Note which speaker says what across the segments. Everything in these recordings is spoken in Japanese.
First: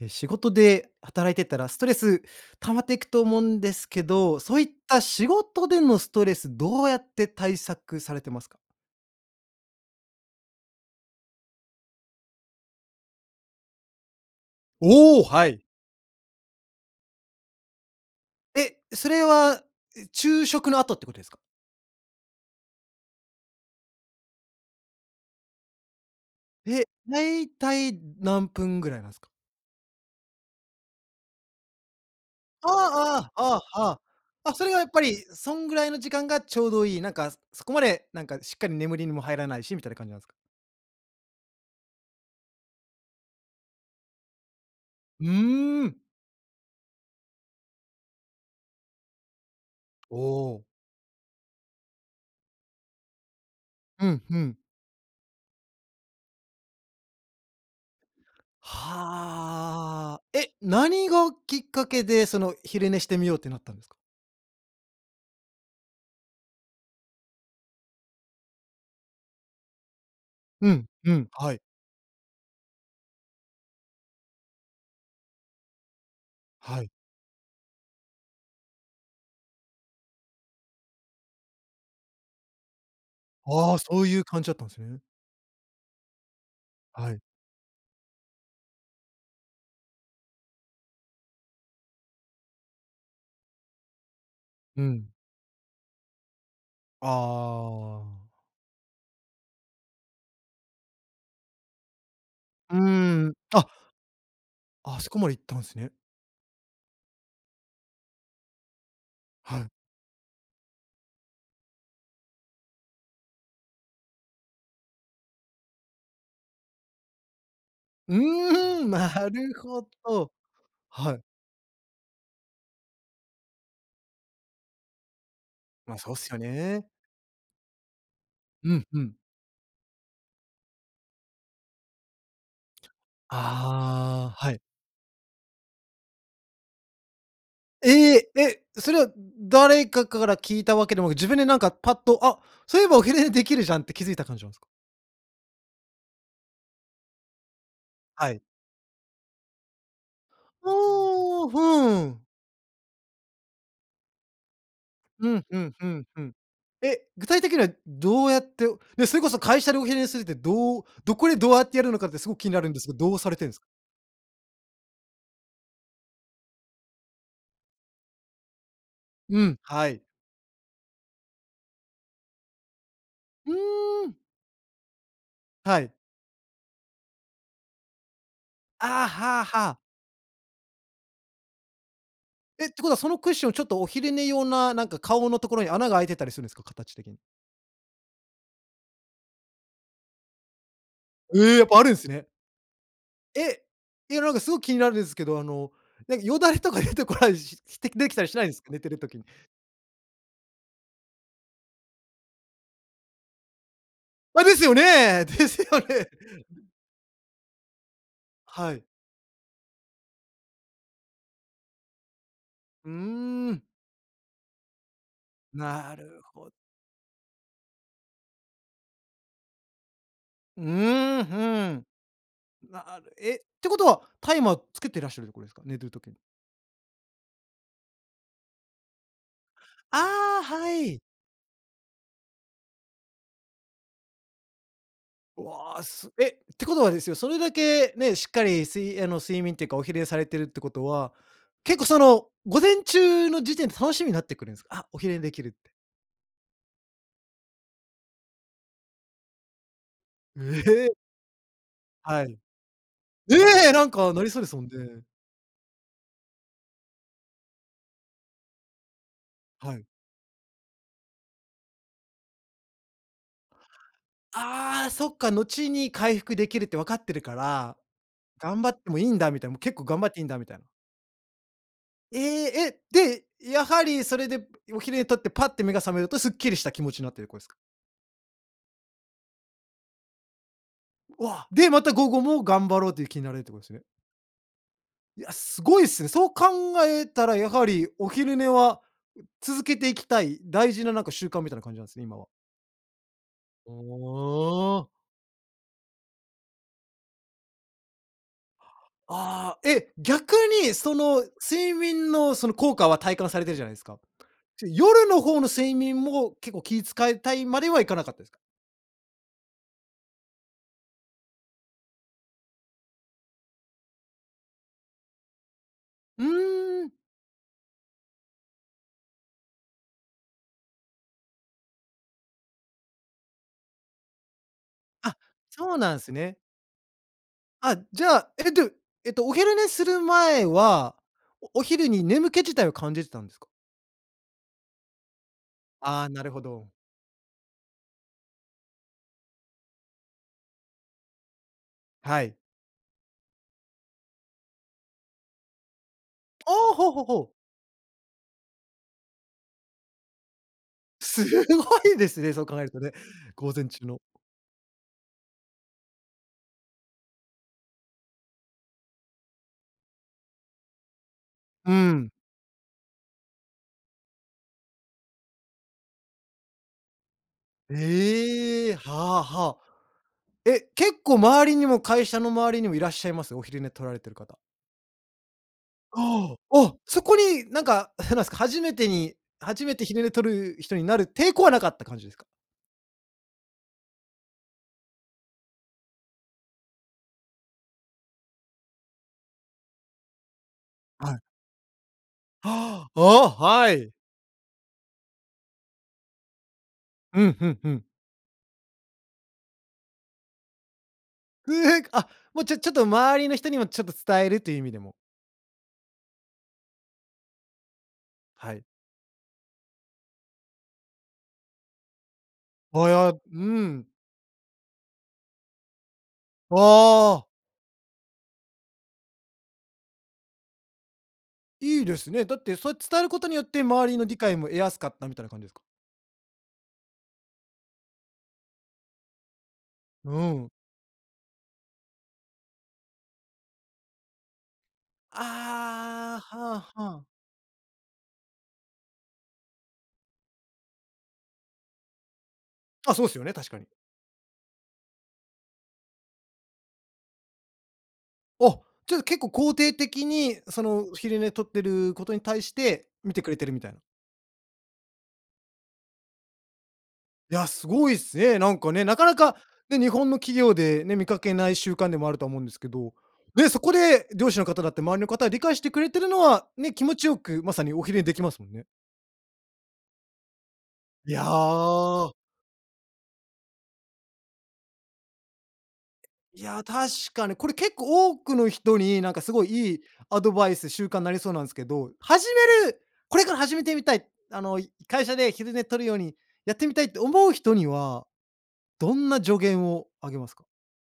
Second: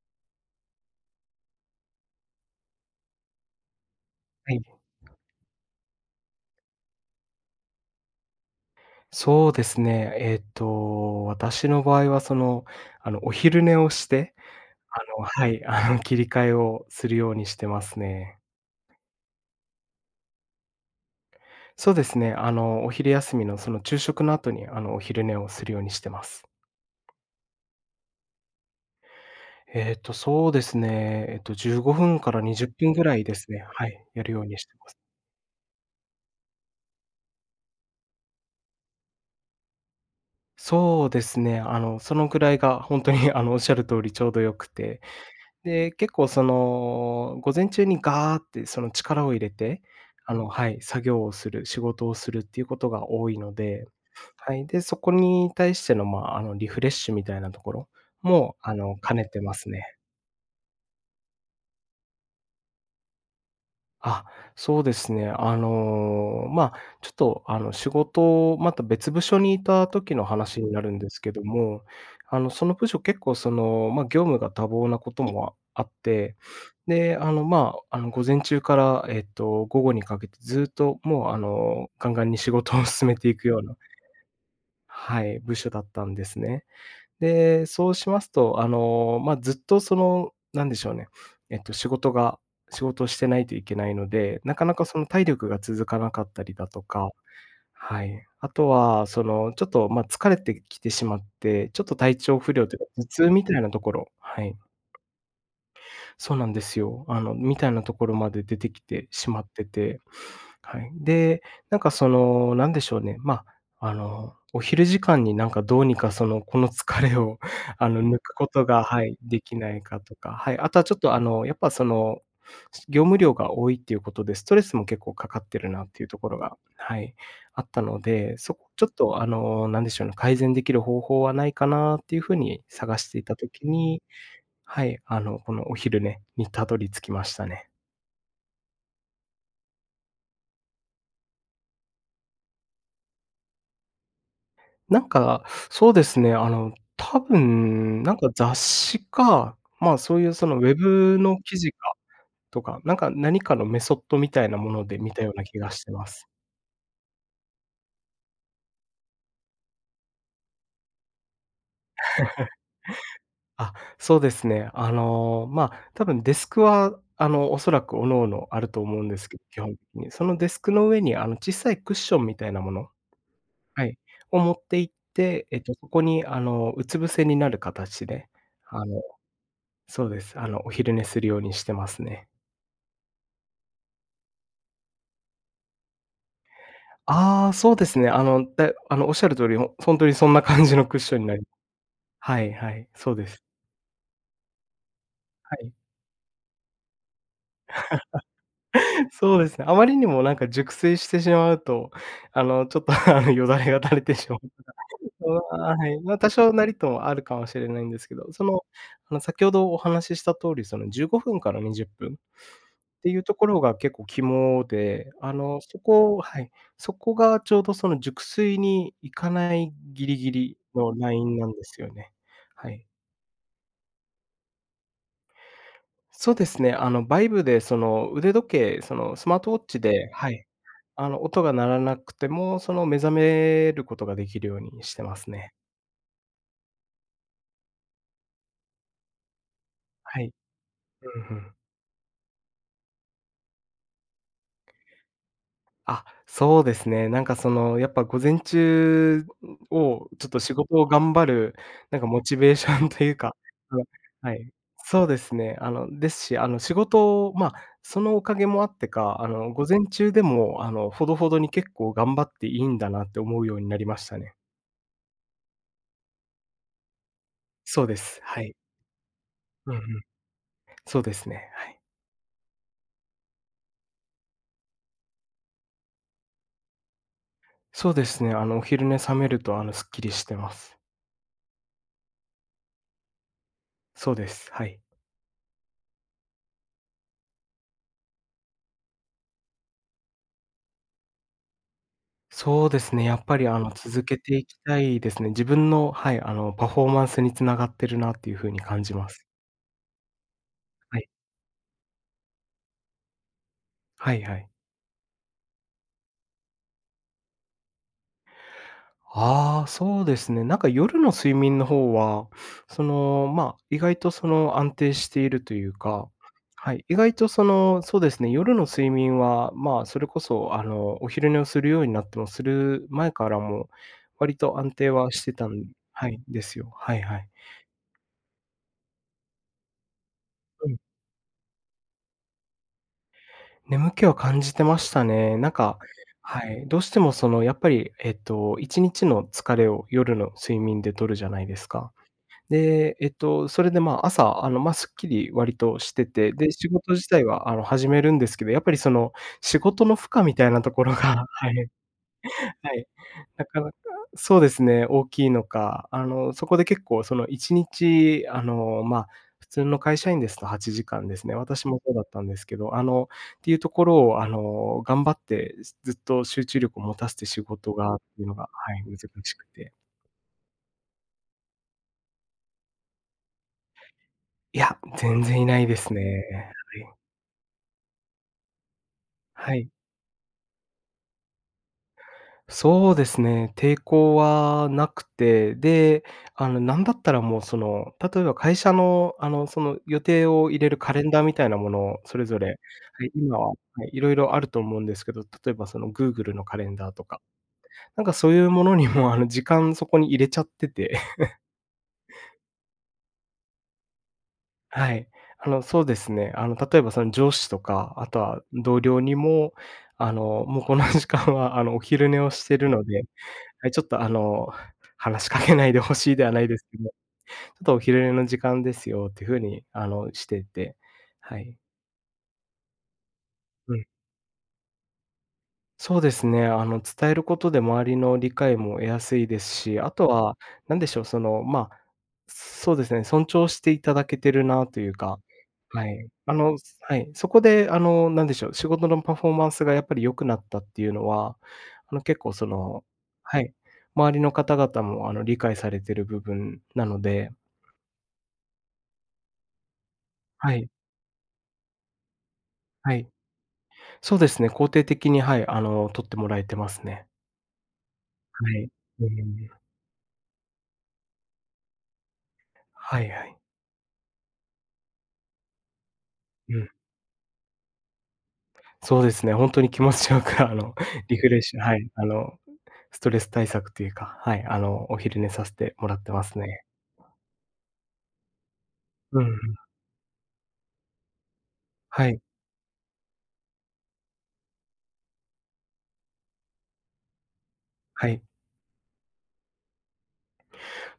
Speaker 1: え、仕事で働いてたら、ストレス溜まっていくと思うんですけど、
Speaker 2: は
Speaker 1: そう
Speaker 2: い。
Speaker 1: いった仕事でのストレスどうやって対策されてますか？
Speaker 2: そうですね。えっと、私の場合はその、あの、お昼寝をして、あ
Speaker 1: お
Speaker 2: の、
Speaker 1: お、
Speaker 2: は
Speaker 1: はい。
Speaker 2: い、あの、切り替えをするようにしてますね。
Speaker 1: え、それは昼食の後ってことですか？
Speaker 2: そうですね、あの、お昼休みの、その、昼食の後に、あの、お昼寝をするようにしてます。
Speaker 1: え、だいたい何分ぐらいなんすか？
Speaker 2: えっと、そうですね、えっと、15分からにじゅ
Speaker 1: あ
Speaker 2: っぷんぐらい
Speaker 1: あ
Speaker 2: で
Speaker 1: ああ
Speaker 2: す
Speaker 1: ああ
Speaker 2: ね。は
Speaker 1: ああ。
Speaker 2: い、やるよう
Speaker 1: あ、
Speaker 2: にし
Speaker 1: それ
Speaker 2: てい
Speaker 1: は、や
Speaker 2: ま
Speaker 1: っ
Speaker 2: す。
Speaker 1: ぱり、そんぐらいの時間がちょうどいい、なんか、そこまで、なんか、しっかり眠りにも入らないしみたいな感じなんすか？
Speaker 2: そうですね、あの、そのくらいが本当に、あの、おっしゃる通りちょうど良くて、
Speaker 1: うー
Speaker 2: で、
Speaker 1: ん。
Speaker 2: 結構、その、午前中にガーってその力を入れて、
Speaker 1: お
Speaker 2: あの、
Speaker 1: お。
Speaker 2: はい、作業をする、仕事をするっていうことが多いので、
Speaker 1: うんう
Speaker 2: は
Speaker 1: ん。
Speaker 2: い、で、そこに対しての、ま、あの、リフレッシュみたいなところも、あの、兼ねてますね。
Speaker 1: はあ。え、何がきっかけで、その、昼寝してみようってなったんですか？
Speaker 2: あ、そうですね、あの、ま、ちょっと、あの、仕事、また別部署にいた時の話
Speaker 1: う
Speaker 2: にな
Speaker 1: ん、
Speaker 2: るんで
Speaker 1: う
Speaker 2: す
Speaker 1: ん、
Speaker 2: けど
Speaker 1: はい。
Speaker 2: も、あの、その部署結構、その、ま、業務が多忙なこともあって、
Speaker 1: はい。
Speaker 2: で、あの、まあ、あの、午前中から、えっと、午後にかけてずっと、もう、あの、ガンガンに仕事を進めていくよう
Speaker 1: あ
Speaker 2: な
Speaker 1: あ、そういう感じだったんですね。
Speaker 2: はい、部署だったんですね。
Speaker 1: はい。
Speaker 2: で、そうしますと、あの、ま、ずっと、その、なんでしょうね、えっと、仕事が仕事をしてないといけないので、なかな
Speaker 1: う
Speaker 2: か、その、
Speaker 1: ん。
Speaker 2: 体力が続かなかったりだとか、は
Speaker 1: ああ。
Speaker 2: い。あとは、その、ちょっと、ま、疲れてきてしまって、ちょっと、体調不良と
Speaker 1: う
Speaker 2: いうか、頭痛
Speaker 1: ん。
Speaker 2: みたい
Speaker 1: あ、
Speaker 2: なところ、はい。
Speaker 1: あそこまで行ったんすね。
Speaker 2: そうなんですよ。あの、みたいなところまで出てきてしまっ
Speaker 1: は
Speaker 2: て
Speaker 1: い。
Speaker 2: て、はい。で、なんか、その、何でしょうね、ま、あの、お昼時間に、なんか、どうにか、その、この疲れを、あの、
Speaker 1: う
Speaker 2: 抜くことが、
Speaker 1: ーん、
Speaker 2: はい、
Speaker 1: な
Speaker 2: で
Speaker 1: る
Speaker 2: きない
Speaker 1: ほ
Speaker 2: かとか、
Speaker 1: ど。
Speaker 2: はい、あとは、ちょっ
Speaker 1: は
Speaker 2: と、あ
Speaker 1: い。
Speaker 2: の、やっぱ、その、業務量が多いっていうことで、ストレスも結構かかってるなっ
Speaker 1: ま、
Speaker 2: ていう
Speaker 1: そう
Speaker 2: と
Speaker 1: っ
Speaker 2: こ
Speaker 1: す
Speaker 2: ろ
Speaker 1: よ
Speaker 2: が、
Speaker 1: ね。
Speaker 2: はい、あったので、そ
Speaker 1: う
Speaker 2: ちょ
Speaker 1: ん
Speaker 2: っ
Speaker 1: うん。
Speaker 2: と、あの、何でしょうね、改善できる方法はないかなっていう風に探していた時に、
Speaker 1: ああ、はい。
Speaker 2: はい、あの、このお昼寝にたどり着きましたね。
Speaker 1: ええ！え、それは誰かから聞いたわけでもなく、自分で、なんか、パッと、あ、そういえばお昼寝できるじゃんって気づいた感じなんすか？
Speaker 2: なんか、そうですね、あの、多分、なんか、
Speaker 1: はい。
Speaker 2: 雑誌か、まあ、そういう、その、ウェブの
Speaker 1: おお、
Speaker 2: 記事か、
Speaker 1: ふん。
Speaker 2: とか、なんか、何かのメソッドみたいなもので見た
Speaker 1: う
Speaker 2: ような
Speaker 1: ん
Speaker 2: 気
Speaker 1: う
Speaker 2: が
Speaker 1: ん
Speaker 2: し
Speaker 1: う
Speaker 2: てま
Speaker 1: んう
Speaker 2: す。
Speaker 1: ん。え、具体的にはどうやって、ね、それこそ会社でお昼寝するってどうどこでどうやってやるのかってすごく気に なるんですけど、どうされてるんすか？
Speaker 2: あ、そうですね。あの、ま、多分デスクは、あの、おそらく各々あると思うんですけ
Speaker 1: う
Speaker 2: ど、
Speaker 1: ん、
Speaker 2: 基本的
Speaker 1: はい。
Speaker 2: に。その、デスクの上に、あの、小さいクッションみたいなもの
Speaker 1: う
Speaker 2: はい、...
Speaker 1: ーん。
Speaker 2: を持って行って、えっと、
Speaker 1: は
Speaker 2: そ
Speaker 1: い。
Speaker 2: こに、あの、うつ伏せになる形で、あの、
Speaker 1: ああ、はあはあ。
Speaker 2: そうです。あの、お昼寝するようにしてますね。
Speaker 1: え、てことはそのクッション、ちょっとお昼寝用な、なんか顔のところに穴が開いてたりするんですか？形的に。
Speaker 2: ああ、そうですね。あの、であの、おっしゃる通り、ほほんとにそんな感じのクッションにな
Speaker 1: え
Speaker 2: り。
Speaker 1: え！やっぱあるんすね。
Speaker 2: はいはい、そうです。
Speaker 1: え、いや、なんか、すごく気になるんですけど、あ
Speaker 2: は
Speaker 1: の、
Speaker 2: い。
Speaker 1: なんか、よだれとか出てこないししてきでできたりしないんですか？寝てる 時に。
Speaker 2: そうですね。あまりにも、なんか、熟睡してしまうと、あの、ちょっと、あの、よだれが垂れてしまう
Speaker 1: あ、
Speaker 2: とか、
Speaker 1: ですよ
Speaker 2: そ
Speaker 1: ね。
Speaker 2: れ
Speaker 1: です
Speaker 2: は
Speaker 1: よ
Speaker 2: はい。
Speaker 1: ね。
Speaker 2: ま、多少なりともあるかもしれないんですけど、その、
Speaker 1: はい。
Speaker 2: あの、先ほどお話しした通り、その、15分から20分っ
Speaker 1: う
Speaker 2: ていうとこ
Speaker 1: ー
Speaker 2: ろ
Speaker 1: ん。
Speaker 2: が結構肝で、あの、そ
Speaker 1: な
Speaker 2: こ
Speaker 1: る
Speaker 2: は
Speaker 1: ほ
Speaker 2: い。
Speaker 1: ど。
Speaker 2: そこがちょうどその熟睡に行かないギリギリ
Speaker 1: う
Speaker 2: のラ
Speaker 1: ー
Speaker 2: イ
Speaker 1: ん、ふ
Speaker 2: ンなんです
Speaker 1: ん。
Speaker 2: よね、はい。
Speaker 1: なるえってことは、タイマーつけてらっしゃるってことですか？寝る時に。
Speaker 2: そうですね、あの、バイブで、その、腕時計、その、スマートウォッチでは
Speaker 1: ああ、
Speaker 2: い、
Speaker 1: はい。
Speaker 2: あの、音が鳴らなくても、その、目覚めることができるようにしてますね。
Speaker 1: わ、すえってことはですよ、それだけね、しっかり睡あの、睡眠っていうかお昼寝さ
Speaker 2: は
Speaker 1: れ
Speaker 2: い。
Speaker 1: てるってことは、
Speaker 2: うん、ふん。
Speaker 1: 結構、その、午前中の時点で楽しみになってくるんす？「あ、お昼寝できる」って。
Speaker 2: あ、そうですね。なんか、その、やっぱ午前中を、ちょっと
Speaker 1: う
Speaker 2: 仕事を
Speaker 1: へ。
Speaker 2: 頑張る、なんか、モ
Speaker 1: は
Speaker 2: チ
Speaker 1: い。
Speaker 2: ベーションというか
Speaker 1: ええ、
Speaker 2: うん。
Speaker 1: なんか、なり
Speaker 2: は
Speaker 1: そうで
Speaker 2: い。
Speaker 1: すもんね。
Speaker 2: そうですね。あの、ですし、あの、仕事、ま、そのおかげもあってか、あの、午
Speaker 1: は
Speaker 2: 前
Speaker 1: い。
Speaker 2: 中でも、あの、ほどほどに結構頑張っていいんだなって思うようになりましたね。
Speaker 1: ああ、そっか、後に回復できるって分かってるから、
Speaker 2: そうです。はい。
Speaker 1: 頑張ってもいいんだ、みたいなもう、
Speaker 2: う
Speaker 1: 結
Speaker 2: んう
Speaker 1: 構頑
Speaker 2: ん。
Speaker 1: 張っていいんだ、みたいな。
Speaker 2: そうですね。はい。
Speaker 1: ええ、え、で、やはりそれでお昼寝とってパッて目が覚めるとすっきりした気持ちになってるこですか？
Speaker 2: そうですね、あのお昼寝覚めるとあのすっきりしてます。
Speaker 1: わ、で、また午後も頑張ろうという気になれるってことですね。
Speaker 2: そうです、はい。
Speaker 1: いや、すごいっすね、そう考えたらやはり、お昼寝は、ん、続けていきたい、大事ななんか習慣みたいな感じなんですね、今は。
Speaker 2: そうですね、やっぱりあの
Speaker 1: お
Speaker 2: 続けていきた
Speaker 1: お。
Speaker 2: いですね、自分の、はい、あのパフォーマンスにつながってるなっていう風に感じます。
Speaker 1: ああ、え、逆にそ
Speaker 2: はい。
Speaker 1: の睡眠のその効果は体感されてるじゃないですか。
Speaker 2: はいはい。
Speaker 1: ちょ、夜の方の睡眠も結構気遣いたいまではいかなかったですか？
Speaker 2: ああ、そうですね、なんか夜の睡眠の方は、その、ま、意外とその安定しているというか、
Speaker 1: う
Speaker 2: はい、
Speaker 1: ーん。
Speaker 2: 意外とそのそうですね、夜の睡眠は、ま、それこそあのお昼寝をするようになってもする前からも、割と安定は
Speaker 1: あ、
Speaker 2: してたん
Speaker 1: そうなん
Speaker 2: は
Speaker 1: す
Speaker 2: い、
Speaker 1: ね。
Speaker 2: ですよ、はいはい。
Speaker 1: あ、じゃあ、え、どえっとお昼寝する前
Speaker 2: うん。
Speaker 1: は、おお昼に眠気自体を感じてたんですか？
Speaker 2: 眠気は感じてましたね、なんか、
Speaker 1: ああ、なるほ
Speaker 2: はい、
Speaker 1: ど。
Speaker 2: どうしてもそのやっぱりえっと、1日の疲れを夜の睡眠でとるじゃないですか。
Speaker 1: はい。
Speaker 2: で、えっと、それで、ま、朝あの、ま、すっきり割としてて、
Speaker 1: あ
Speaker 2: で、仕
Speaker 1: あ、ほう
Speaker 2: 事
Speaker 1: ほう
Speaker 2: 自
Speaker 1: ほ
Speaker 2: 体
Speaker 1: う。
Speaker 2: はあの始めるんですけど、やっぱりその仕事の負荷みたいなところが、
Speaker 1: す
Speaker 2: はい、
Speaker 1: ごいですね、そう考える
Speaker 2: は
Speaker 1: と
Speaker 2: い、
Speaker 1: ね。
Speaker 2: な
Speaker 1: 午
Speaker 2: か
Speaker 1: 前
Speaker 2: なか、
Speaker 1: 中の。
Speaker 2: そうですね、大きいのか、あの、そこで結構その1日、あの、ま、普通の会社員ですと8時間ですね、私
Speaker 1: う
Speaker 2: もそうだっ
Speaker 1: ん。
Speaker 2: たんですけど、あの、っていうところを、あの、頑張ってすずっと集中力を持たせて仕事がっていうのが、
Speaker 1: え
Speaker 2: は
Speaker 1: え、
Speaker 2: い、難
Speaker 1: は
Speaker 2: しく
Speaker 1: は。
Speaker 2: て。
Speaker 1: え、結構周りにも会社の周りにもいらっしゃいます？お昼寝取られている方。
Speaker 2: いや、全然いないですね。
Speaker 1: ああ、あ、
Speaker 2: はい。
Speaker 1: そこに、なんか、へなんですか、初めてに
Speaker 2: は
Speaker 1: 初
Speaker 2: い。
Speaker 1: めて昼寝取る人になる抵抗はなかった感じですか？
Speaker 2: そうですね、抵抗はなくて、で、あのなんだったらもうその、例えば会社のあの、その、予定を入れるカレン
Speaker 1: は
Speaker 2: ダー
Speaker 1: い。
Speaker 2: みたいなものをそれぞれ、
Speaker 1: は、あ、
Speaker 2: はい、今は、は
Speaker 1: は
Speaker 2: い、
Speaker 1: い。
Speaker 2: 色々あると思うんですけど、例えばそのグーグルのカレンダーとか、
Speaker 1: うん、ふんふん。
Speaker 2: なんかそういうものにもあの、時間そこに入れちゃってて。
Speaker 1: うえ、あ、もう、ちょちょっと周りの人にもちょっと伝えるという意味でも。
Speaker 2: はい、あのそうですね、あの例えばその上司とか、あとは
Speaker 1: はい。
Speaker 2: 同僚にも、あのもうこの時間はあのお昼寝をしてるの
Speaker 1: あ、
Speaker 2: で、
Speaker 1: やうー
Speaker 2: はい、ちょ
Speaker 1: ん。
Speaker 2: っとあの、話しかけないで欲しいではないですけど、ちょ
Speaker 1: ああ。
Speaker 2: っとお昼寝の時間ですよっていう風にあのしていて、はい。
Speaker 1: いいですね、だってそれ伝えることによって
Speaker 2: うん。
Speaker 1: 周りの理解も得やすかったみたいな感じですか？
Speaker 2: そうですね、あの伝えることで周りの理解も得やすいですし、あと
Speaker 1: う
Speaker 2: は、
Speaker 1: ん。
Speaker 2: 何でしょう、その、ま、そうですね、尊重していただけているなというか。はい、
Speaker 1: あ
Speaker 2: あ
Speaker 1: あ、
Speaker 2: の、
Speaker 1: は
Speaker 2: は
Speaker 1: は。
Speaker 2: い、そこであの何でしょう、仕事のパフォーマンスがやっぱり良くなったっていうのは、あの結構その、
Speaker 1: あ、そうすよね、
Speaker 2: は
Speaker 1: 確
Speaker 2: い、
Speaker 1: かに。
Speaker 2: 周りの方々もあの理解されている部分なので。
Speaker 1: お、ちょっと結構肯定的に
Speaker 2: は
Speaker 1: そ
Speaker 2: い。
Speaker 1: の昼寝取ってることに対して、
Speaker 2: はい。
Speaker 1: 見てくれてるみたいな。
Speaker 2: そうですね、肯定的に、はい、あの取ってもらえてますね。
Speaker 1: いや、すごいっすね。
Speaker 2: は
Speaker 1: なん
Speaker 2: い。
Speaker 1: かね、な
Speaker 2: う
Speaker 1: かなか
Speaker 2: ん。
Speaker 1: ね、日本の企業でね、見かけない習慣でもあるとは思うんですけど、
Speaker 2: はいはい。
Speaker 1: で、そこで上司の方だって周りの方、理解してくれてるのは
Speaker 2: うん。
Speaker 1: ね、気持ちよくまさにお昼寝できますもんね。
Speaker 2: そうですね、本当に気持ちよくあの
Speaker 1: い
Speaker 2: リ
Speaker 1: や
Speaker 2: フレッシュ、はい、あ
Speaker 1: あ。
Speaker 2: のストレス対策というか、はい、あのお昼寝させてもらっ
Speaker 1: えっ。
Speaker 2: てます
Speaker 1: いや、
Speaker 2: ね。
Speaker 1: 確かに、これ結構多くの人になん
Speaker 2: う
Speaker 1: か
Speaker 2: んう
Speaker 1: すごい
Speaker 2: ん。
Speaker 1: いいアドバイス、習慣になりそうなんすけど、
Speaker 2: はい。
Speaker 1: 始めるこれから始めてみたい、あの、い会社で昼寝とるようにやってみたいって思う人には、
Speaker 2: はい。
Speaker 1: どんな助言をあげますか？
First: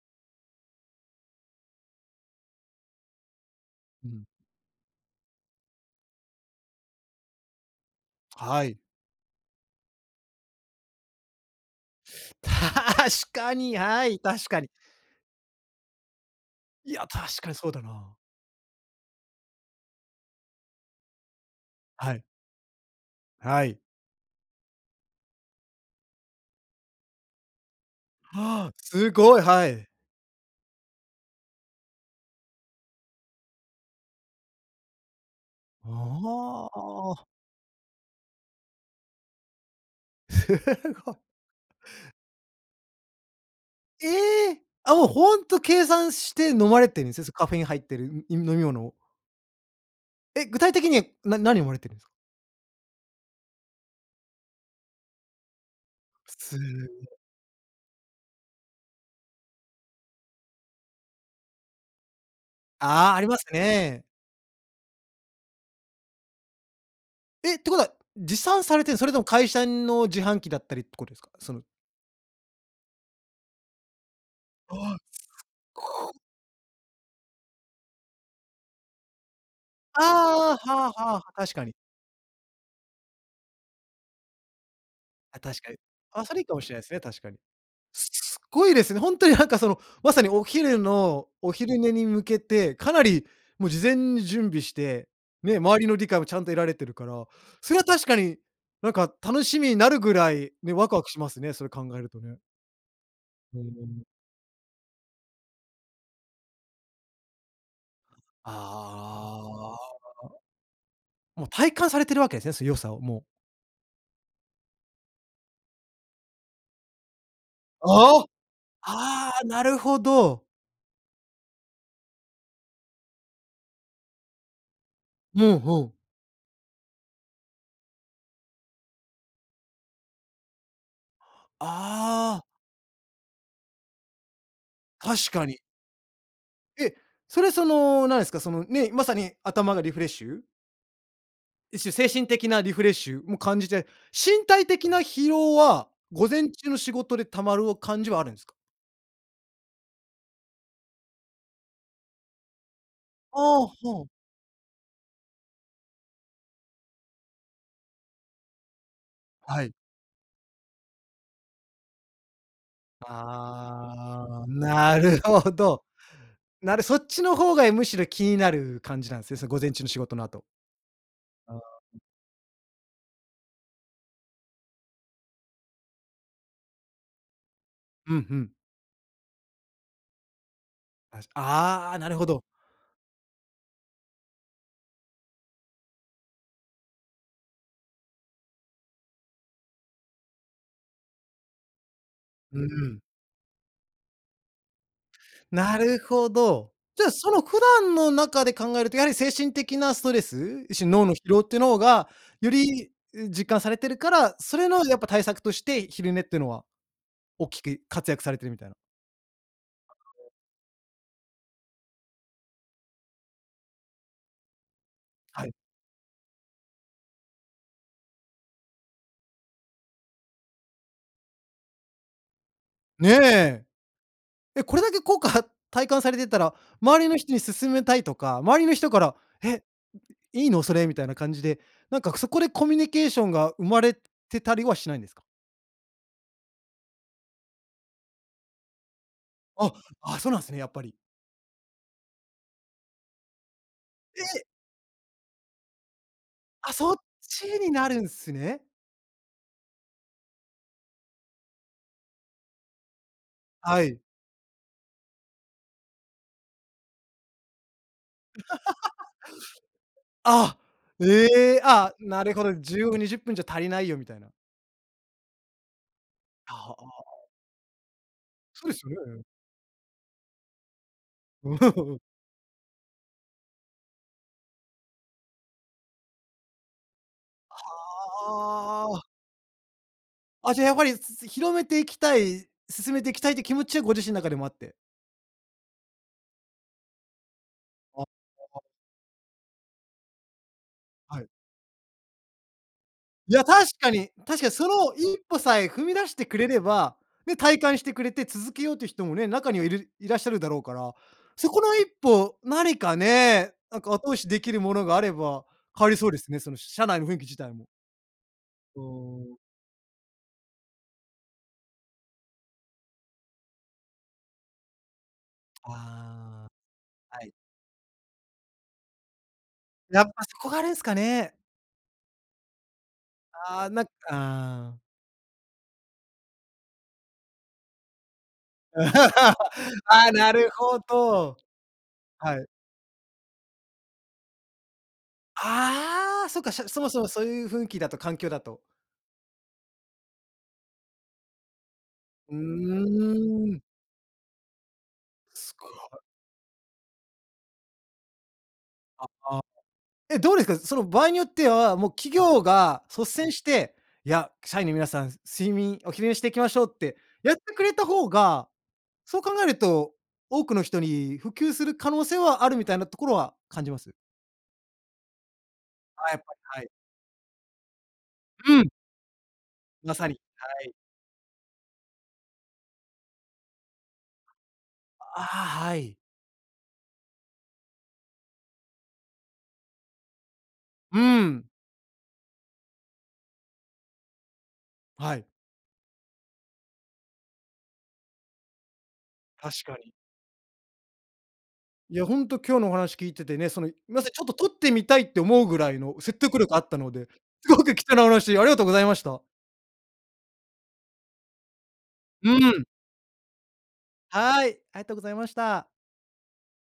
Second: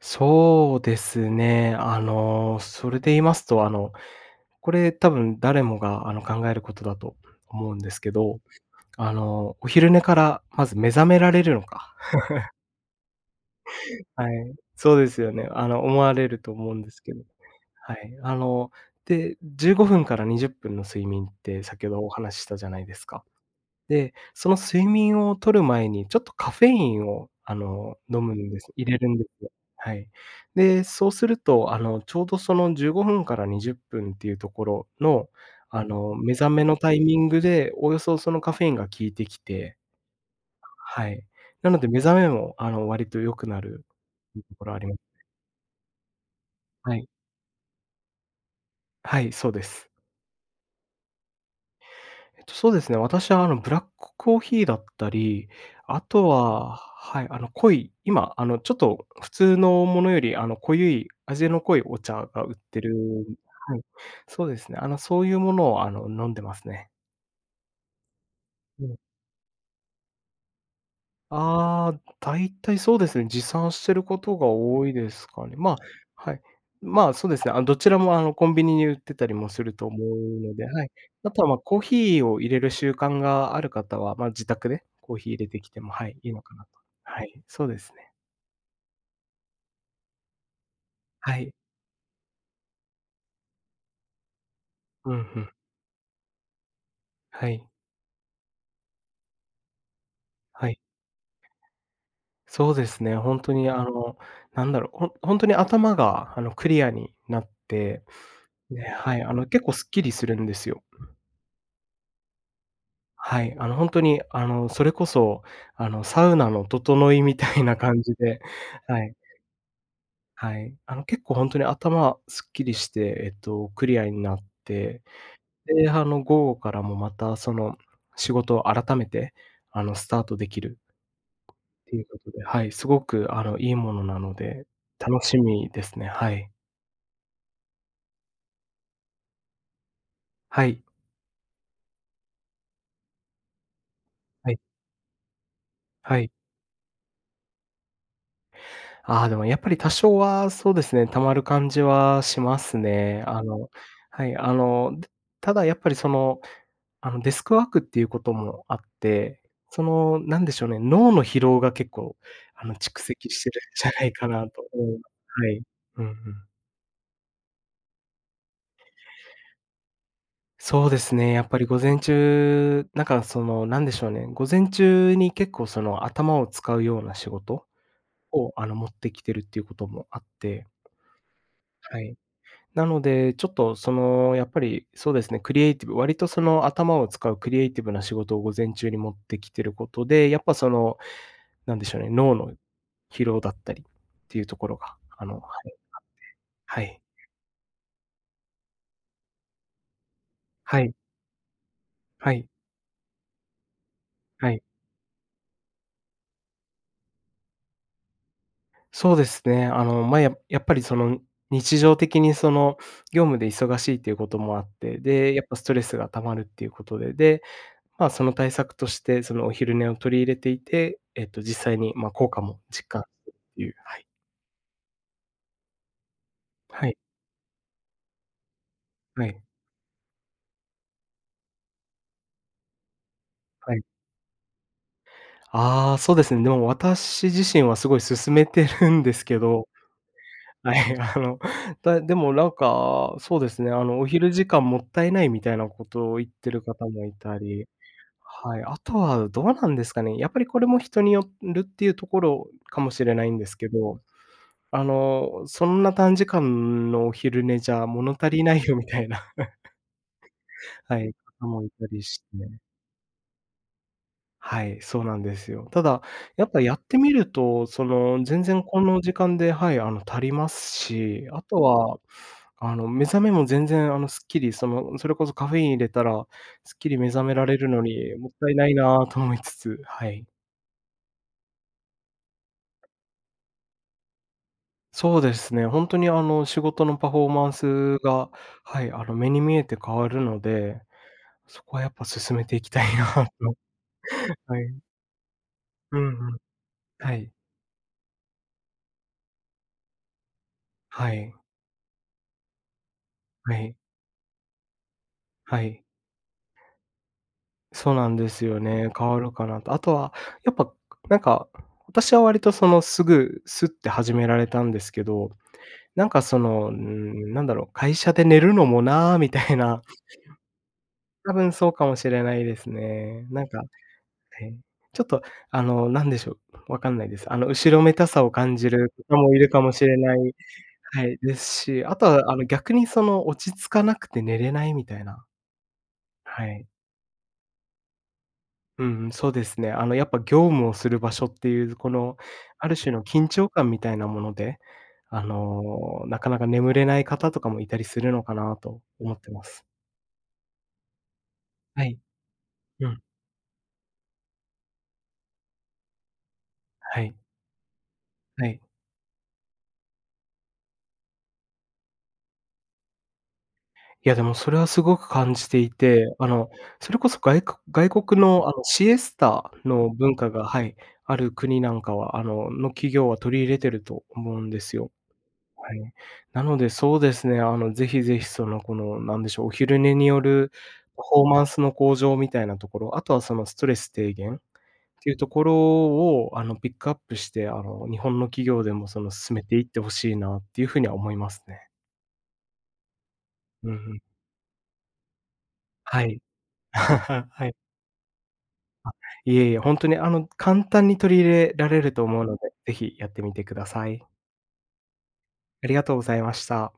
Speaker 2: そうですね。あの、それで言いますと、あの、
Speaker 1: うん。
Speaker 2: これ多分誰もがあの考えることだと思うんですけど、
Speaker 1: はい。
Speaker 2: あの、お昼寝からまず目覚められるのか。
Speaker 1: 確かに、はい、
Speaker 2: は
Speaker 1: 確
Speaker 2: い、
Speaker 1: かに。
Speaker 2: そうですよね。あの、思われると思うんで
Speaker 1: い
Speaker 2: す
Speaker 1: や、
Speaker 2: けど。
Speaker 1: 確かにそうだ
Speaker 2: は
Speaker 1: な。
Speaker 2: い。あの、で、15分から20分の睡眠って先ほどお
Speaker 1: はい。
Speaker 2: 話ししたじゃないですか。
Speaker 1: はい。
Speaker 2: で、その睡眠を取る前にちょっとカフェインをあの、飲むんで
Speaker 1: は
Speaker 2: す
Speaker 1: あ、
Speaker 2: 入れる
Speaker 1: す
Speaker 2: んで
Speaker 1: ごい、
Speaker 2: すよ。
Speaker 1: はい。
Speaker 2: はい。で、そうすると、あのちょうどその15分から20分っていうところの、あの目覚め
Speaker 1: あ
Speaker 2: のタイミ
Speaker 1: あ。
Speaker 2: ングで、およそそのカフェインが効いてきて、
Speaker 1: す
Speaker 2: は
Speaker 1: ご。
Speaker 2: い。なので目覚めもあの、割と良くなる
Speaker 1: え
Speaker 2: と
Speaker 1: え！
Speaker 2: ころあり
Speaker 1: あ、
Speaker 2: ます。
Speaker 1: ほんと計算して飲まれ
Speaker 2: は
Speaker 1: て
Speaker 2: い。
Speaker 1: るんすね。そう、カフェイン入ってるいん飲み物を。
Speaker 2: はい、そうです。
Speaker 1: え、具体的に、な何飲まれてるんすか？
Speaker 2: えっと、そうですね、私は、あの、ブラックコーヒーだったり、あと
Speaker 1: すげ
Speaker 2: は
Speaker 1: え。
Speaker 2: はい、あの、濃い、今、あの、ちょっと普通のものより、あの、濃ゆい味の濃いお茶が売ってる
Speaker 1: ああ、あります
Speaker 2: はい。
Speaker 1: ね。
Speaker 2: そうですね、あの、そういうものを、あの、飲んでますね。
Speaker 1: えっ、てことは、持参され
Speaker 2: う
Speaker 1: て、
Speaker 2: ん。
Speaker 1: それとも会社の自販機だったりってことですか？その
Speaker 2: ああ、大体そうですね、持参してることが
Speaker 1: あ
Speaker 2: 多い
Speaker 1: あ、
Speaker 2: ですかね。まあ、
Speaker 1: そっか。
Speaker 2: はい。まあ、そうですね、あの、どちらもあの、コンビニに売ってたりもすると思うの
Speaker 1: あ
Speaker 2: で、
Speaker 1: あ、
Speaker 2: は
Speaker 1: はあ
Speaker 2: い。
Speaker 1: はあは
Speaker 2: あ
Speaker 1: あ、
Speaker 2: とは、
Speaker 1: 確
Speaker 2: まあ、
Speaker 1: かに。
Speaker 2: コーヒーを入れる習慣がある方は、まあ自宅で、コーヒー
Speaker 1: あ、
Speaker 2: 入れ
Speaker 1: 確
Speaker 2: てき
Speaker 1: かに。
Speaker 2: てもはい、
Speaker 1: あ、
Speaker 2: い
Speaker 1: そ
Speaker 2: い
Speaker 1: れ
Speaker 2: の
Speaker 1: いいか
Speaker 2: か
Speaker 1: も
Speaker 2: な
Speaker 1: し
Speaker 2: と
Speaker 1: れないですね、確
Speaker 2: は
Speaker 1: かに。
Speaker 2: い、そうですね。
Speaker 1: すっごいですね。ほんとになんかそのまさにお昼の
Speaker 2: は
Speaker 1: お
Speaker 2: い。
Speaker 1: 昼寝に向けて、かなり、もう、事前に準備して、
Speaker 2: うん、ふん。
Speaker 1: ね、周りの理解もちゃんと得られてるから、
Speaker 2: はい。
Speaker 1: それは確かに、なんか、楽しみになるぐらい
Speaker 2: は
Speaker 1: ね、
Speaker 2: い。
Speaker 1: ワクワクしますね、それ考えるとね。
Speaker 2: そうですね、ほんと
Speaker 1: うー
Speaker 2: に、あ
Speaker 1: ん。
Speaker 2: の、なんだろう、ほほんとに頭があのクリアになって、で、はい。あの、結構
Speaker 1: あ
Speaker 2: スッ
Speaker 1: あ。
Speaker 2: キリするんですよ。うん。
Speaker 1: もう、体感されているわけですね、良さをもう。
Speaker 2: はい。あの、ほんとに、あの、それこそ、あの、サウナの整いみたいな感じ
Speaker 1: ああ。
Speaker 2: で、はい。
Speaker 1: ああ、なるほど。
Speaker 2: はい。あの、結構ほんとに頭すっきりして、えっと、クリアになって、
Speaker 1: うん、ほ
Speaker 2: で、
Speaker 1: う。
Speaker 2: はの、午後からも、また、その仕事を改めて、あの、スタートできるっていうこと
Speaker 1: あ
Speaker 2: で、
Speaker 1: あ。
Speaker 2: はい、すごく、あの、いいものなので、楽
Speaker 1: 確
Speaker 2: し
Speaker 1: かに。
Speaker 2: みですね、はい。
Speaker 1: えっ、それ、その、なんですか、その、ね、まさに頭がリフレッシュ？
Speaker 2: はい。
Speaker 1: 一種、精神的なリフレッシュも感じて、身
Speaker 2: はい。
Speaker 1: 体的な疲労は、
Speaker 2: はい。
Speaker 1: 午前中の仕事で溜まる感じはあるんすか？
Speaker 2: ああ、でもやっぱり多少はそうですね、溜まる感じはしますね。あ
Speaker 1: あ
Speaker 2: の、
Speaker 1: あ、そう。
Speaker 2: はい、あの、だただやっぱりその、あの、デスクワークっていうこともあって、
Speaker 1: はい。
Speaker 2: その、なんでしょうね、脳の疲労が結構、あの蓄積してるんじゃないか
Speaker 1: あ
Speaker 2: な
Speaker 1: あ、
Speaker 2: と思いま
Speaker 1: な
Speaker 2: す。
Speaker 1: る
Speaker 2: は
Speaker 1: ほ
Speaker 2: い。
Speaker 1: ど。
Speaker 2: うんうん。
Speaker 1: なるそっちの方がえ、むしろ気になる感じなんですね、その午前中の仕事の後？
Speaker 2: そうですね、やっ
Speaker 1: あ
Speaker 2: ぱ
Speaker 1: あ、
Speaker 2: り午前
Speaker 1: ん。
Speaker 2: 中、なんかその、何でしょうね、午前中に結構その頭を使うような仕事？
Speaker 1: うんう
Speaker 2: を、
Speaker 1: ん。
Speaker 2: あの、持ってきてるっていうこともあって。
Speaker 1: あしあ
Speaker 2: は
Speaker 1: あ、な
Speaker 2: い。
Speaker 1: るほど。
Speaker 2: なので、ちょっとその、やっぱり、そうですね、クリエイティブ、割とその頭を使うクリエイティブな仕事を午前中に持ってきてることで、やっぱその、なんでしょうね、脳の
Speaker 1: うーん。
Speaker 2: 疲労だったりっていうところが、あのはい
Speaker 1: なるほど。
Speaker 2: はい、はい。
Speaker 1: じゃあ、その普段の中で考えるとやはり精神的なストレス、
Speaker 2: は
Speaker 1: 一種
Speaker 2: い。
Speaker 1: 脳の疲労ってのが、
Speaker 2: はい。
Speaker 1: より、う実感されてるから、
Speaker 2: は
Speaker 1: そ
Speaker 2: い。
Speaker 1: れのやっぱ対策として昼寝ってのは大きく活躍されているみたいな。
Speaker 2: そうですね、あの、ま、ややっぱりその、日常的にその、業務で忙しいっていうこともあって、で、やっ
Speaker 1: はい。
Speaker 2: ぱストレスが溜まるっていうことで、で、まあ、その対策として、その、お昼寝を取り入れていて、えっと、実際に、まあ、効果も実感
Speaker 1: ね
Speaker 2: するって
Speaker 1: え。
Speaker 2: いうはい。
Speaker 1: え、これだけ効果体感されてたら、
Speaker 2: はい。
Speaker 1: 周りの人に勧めたいとか、周りの人から
Speaker 2: はい。
Speaker 1: 「え！いいの？それ」みたいな感じで、なんか、そこでコミュニケーションが生
Speaker 2: は
Speaker 1: ま
Speaker 2: い。
Speaker 1: れてたりはしないんですか？
Speaker 2: ああ、そうですね。でも私自身はすごい勧めてるんですけ
Speaker 1: あ
Speaker 2: ど、
Speaker 1: っ、あ、そうなんすね、やっ
Speaker 2: は
Speaker 1: ぱり。
Speaker 2: い、あの、たでもなんか、そうですね、あのお
Speaker 1: え
Speaker 2: 昼
Speaker 1: え！
Speaker 2: 時間もったいないみたいなことを言ってる
Speaker 1: あ、
Speaker 2: 方
Speaker 1: そっ
Speaker 2: もいた
Speaker 1: ち
Speaker 2: り。
Speaker 1: になるんす
Speaker 2: はい。
Speaker 1: ね。
Speaker 2: あとはどうなんですかね。やっぱりこれも人によるっていうところかもしれないんですけ
Speaker 1: はい。
Speaker 2: ど、あの、そんな短時間のお昼寝じゃ物足りないよみたい な。
Speaker 1: あ
Speaker 2: は
Speaker 1: っ、
Speaker 2: い、
Speaker 1: え
Speaker 2: 方
Speaker 1: え、
Speaker 2: もいた
Speaker 1: あ、
Speaker 2: りし
Speaker 1: なるほど、
Speaker 2: て。
Speaker 1: 15、20分じゃ足りないよみたいな。
Speaker 2: はい、そうなんですよ。ただ、やっぱや
Speaker 1: は
Speaker 2: ってみ
Speaker 1: あ。
Speaker 2: ると、その、全然
Speaker 1: そうで
Speaker 2: こ
Speaker 1: す
Speaker 2: の
Speaker 1: よ
Speaker 2: 時
Speaker 1: ね。
Speaker 2: 間ではい、あの足りますし、あとは、あの、目覚めも全然あのすっきり、その、それこそカフェイン入れたら、すっきり目覚められるのにもったいない
Speaker 1: はあ。
Speaker 2: なと思いつつ、はい。
Speaker 1: あ、じゃ、やはり、すす広めていきたい、勧めていきたいって気持ちはご自身の中でもあって。
Speaker 2: そうですね。ほんとにあの仕事のパフォーマンス
Speaker 1: あっ、
Speaker 2: が、
Speaker 1: ほあ。
Speaker 2: はい、あの目に見えて変わるので、
Speaker 1: はい。
Speaker 2: そこはやっぱ勧めていきたいなと
Speaker 1: いや、確かに確かに
Speaker 2: は
Speaker 1: そ
Speaker 2: い。
Speaker 1: の一歩さえ踏み
Speaker 2: うん
Speaker 1: 出して
Speaker 2: うん。
Speaker 1: くれれば、
Speaker 2: はい。
Speaker 1: ね、体感してくれて続けようという人もね、中にはいるいらっしゃるだろうから、
Speaker 2: はい。
Speaker 1: そこの一歩、何かね、
Speaker 2: はい。
Speaker 1: なんか後押しできるものがあれば
Speaker 2: はい。
Speaker 1: 変わりそうですね、その社内の雰囲気自体も。
Speaker 2: そうなんですよ
Speaker 1: う
Speaker 2: ね、変わ
Speaker 1: ー
Speaker 2: る
Speaker 1: ん。
Speaker 2: かなと。あとは、やっぱ、なんか、私は割とその、すぐスッて始められたんですけど、なんかそ
Speaker 1: あ
Speaker 2: の、うー
Speaker 1: あ。はい。
Speaker 2: ん、なんだろう、会社で寝るのもなみたいな。
Speaker 1: やっぱ、そこがあれですか
Speaker 2: 多
Speaker 1: ね。
Speaker 2: 分そうかもしれないですね。なん
Speaker 1: あ
Speaker 2: か、
Speaker 1: あ、なんか
Speaker 2: え、
Speaker 1: ああ。
Speaker 2: ちょっと、あの、何でしょう、わかんないです。あの後ろめたさを感じ る人も
Speaker 1: あ
Speaker 2: いるかもしれ
Speaker 1: あ、
Speaker 2: な
Speaker 1: な
Speaker 2: い
Speaker 1: るほ
Speaker 2: はい、で
Speaker 1: ど。
Speaker 2: すし、あとはあ
Speaker 1: は
Speaker 2: の
Speaker 1: い。
Speaker 2: 逆にその落ち着かなくて寝れないみたいな。
Speaker 1: ああ、そっ
Speaker 2: は
Speaker 1: かしゃ
Speaker 2: い。
Speaker 1: かそもそも、そういう雰囲気だと環境だと。
Speaker 2: うんうん、そうですね。あのやっぱ業務をする場所っていう、この、
Speaker 1: う
Speaker 2: ある種の緊張
Speaker 1: ーん。
Speaker 2: 感みたいなもので、あ
Speaker 1: すごい。
Speaker 2: の、なかなか眠れない方とかもいたりするのかなと
Speaker 1: あ、
Speaker 2: 思って
Speaker 1: あ。
Speaker 2: ます。
Speaker 1: え、どうですか？その、場合によっては、
Speaker 2: は
Speaker 1: もう
Speaker 2: い。
Speaker 1: 企業が
Speaker 2: うん。
Speaker 1: 率先して「いや、社員の皆さん、睡眠、お昼寝していきましょう」って
Speaker 2: はい。
Speaker 1: やってくれた方
Speaker 2: は
Speaker 1: が、
Speaker 2: い。
Speaker 1: そう考えると多くの人に普及する可能性はあるみたいなところは感じます？
Speaker 2: いや、でも、それはすごく感じてい
Speaker 1: あ、
Speaker 2: て、
Speaker 1: やっ
Speaker 2: あ
Speaker 1: ぱ
Speaker 2: の、
Speaker 1: り、はい。
Speaker 2: それこそ、がいこ外国のあ
Speaker 1: う
Speaker 2: の
Speaker 1: ん。
Speaker 2: シエスタの
Speaker 1: まさ
Speaker 2: 文
Speaker 1: に、
Speaker 2: 化が、
Speaker 1: は
Speaker 2: は
Speaker 1: い。
Speaker 2: い、ある国なんかは、あのの企業は取り入れていると思うんですよ。
Speaker 1: ああ、
Speaker 2: は
Speaker 1: は
Speaker 2: い。
Speaker 1: い。
Speaker 2: なのでそうですね、あの、ぜひぜひ、その、この、なんでしょう、お昼寝による
Speaker 1: う
Speaker 2: パフォーマ
Speaker 1: ん。
Speaker 2: ンスの向上みたいなところ、あとはそのストレス低減ってい
Speaker 1: は
Speaker 2: う
Speaker 1: い。
Speaker 2: ところを、あの、ピックアップして、あの、日本の企業でもその、勧めてい
Speaker 1: 確
Speaker 2: って
Speaker 1: か
Speaker 2: 欲
Speaker 1: に。
Speaker 2: しいなっていうふうには思いますね。
Speaker 1: いや、ほんと今日のお話聞いててね、その
Speaker 2: うん
Speaker 1: 「い
Speaker 2: うん。
Speaker 1: ません、ちょっと取ってみたい」って思うぐらいの
Speaker 2: は
Speaker 1: 説
Speaker 2: い。
Speaker 1: 得力あったので、
Speaker 2: は
Speaker 1: す
Speaker 2: い。
Speaker 1: ごく貴重なお話ありがとうござい
Speaker 2: あ、
Speaker 1: ました。
Speaker 2: いえいえ、本当にあの簡単に取り入れられると思う
Speaker 1: う
Speaker 2: ので、
Speaker 1: ん。
Speaker 2: ぜひ、やってみてください。
Speaker 1: はい、ありがとうございまし
Speaker 2: あ
Speaker 1: た。
Speaker 2: りがとうございました。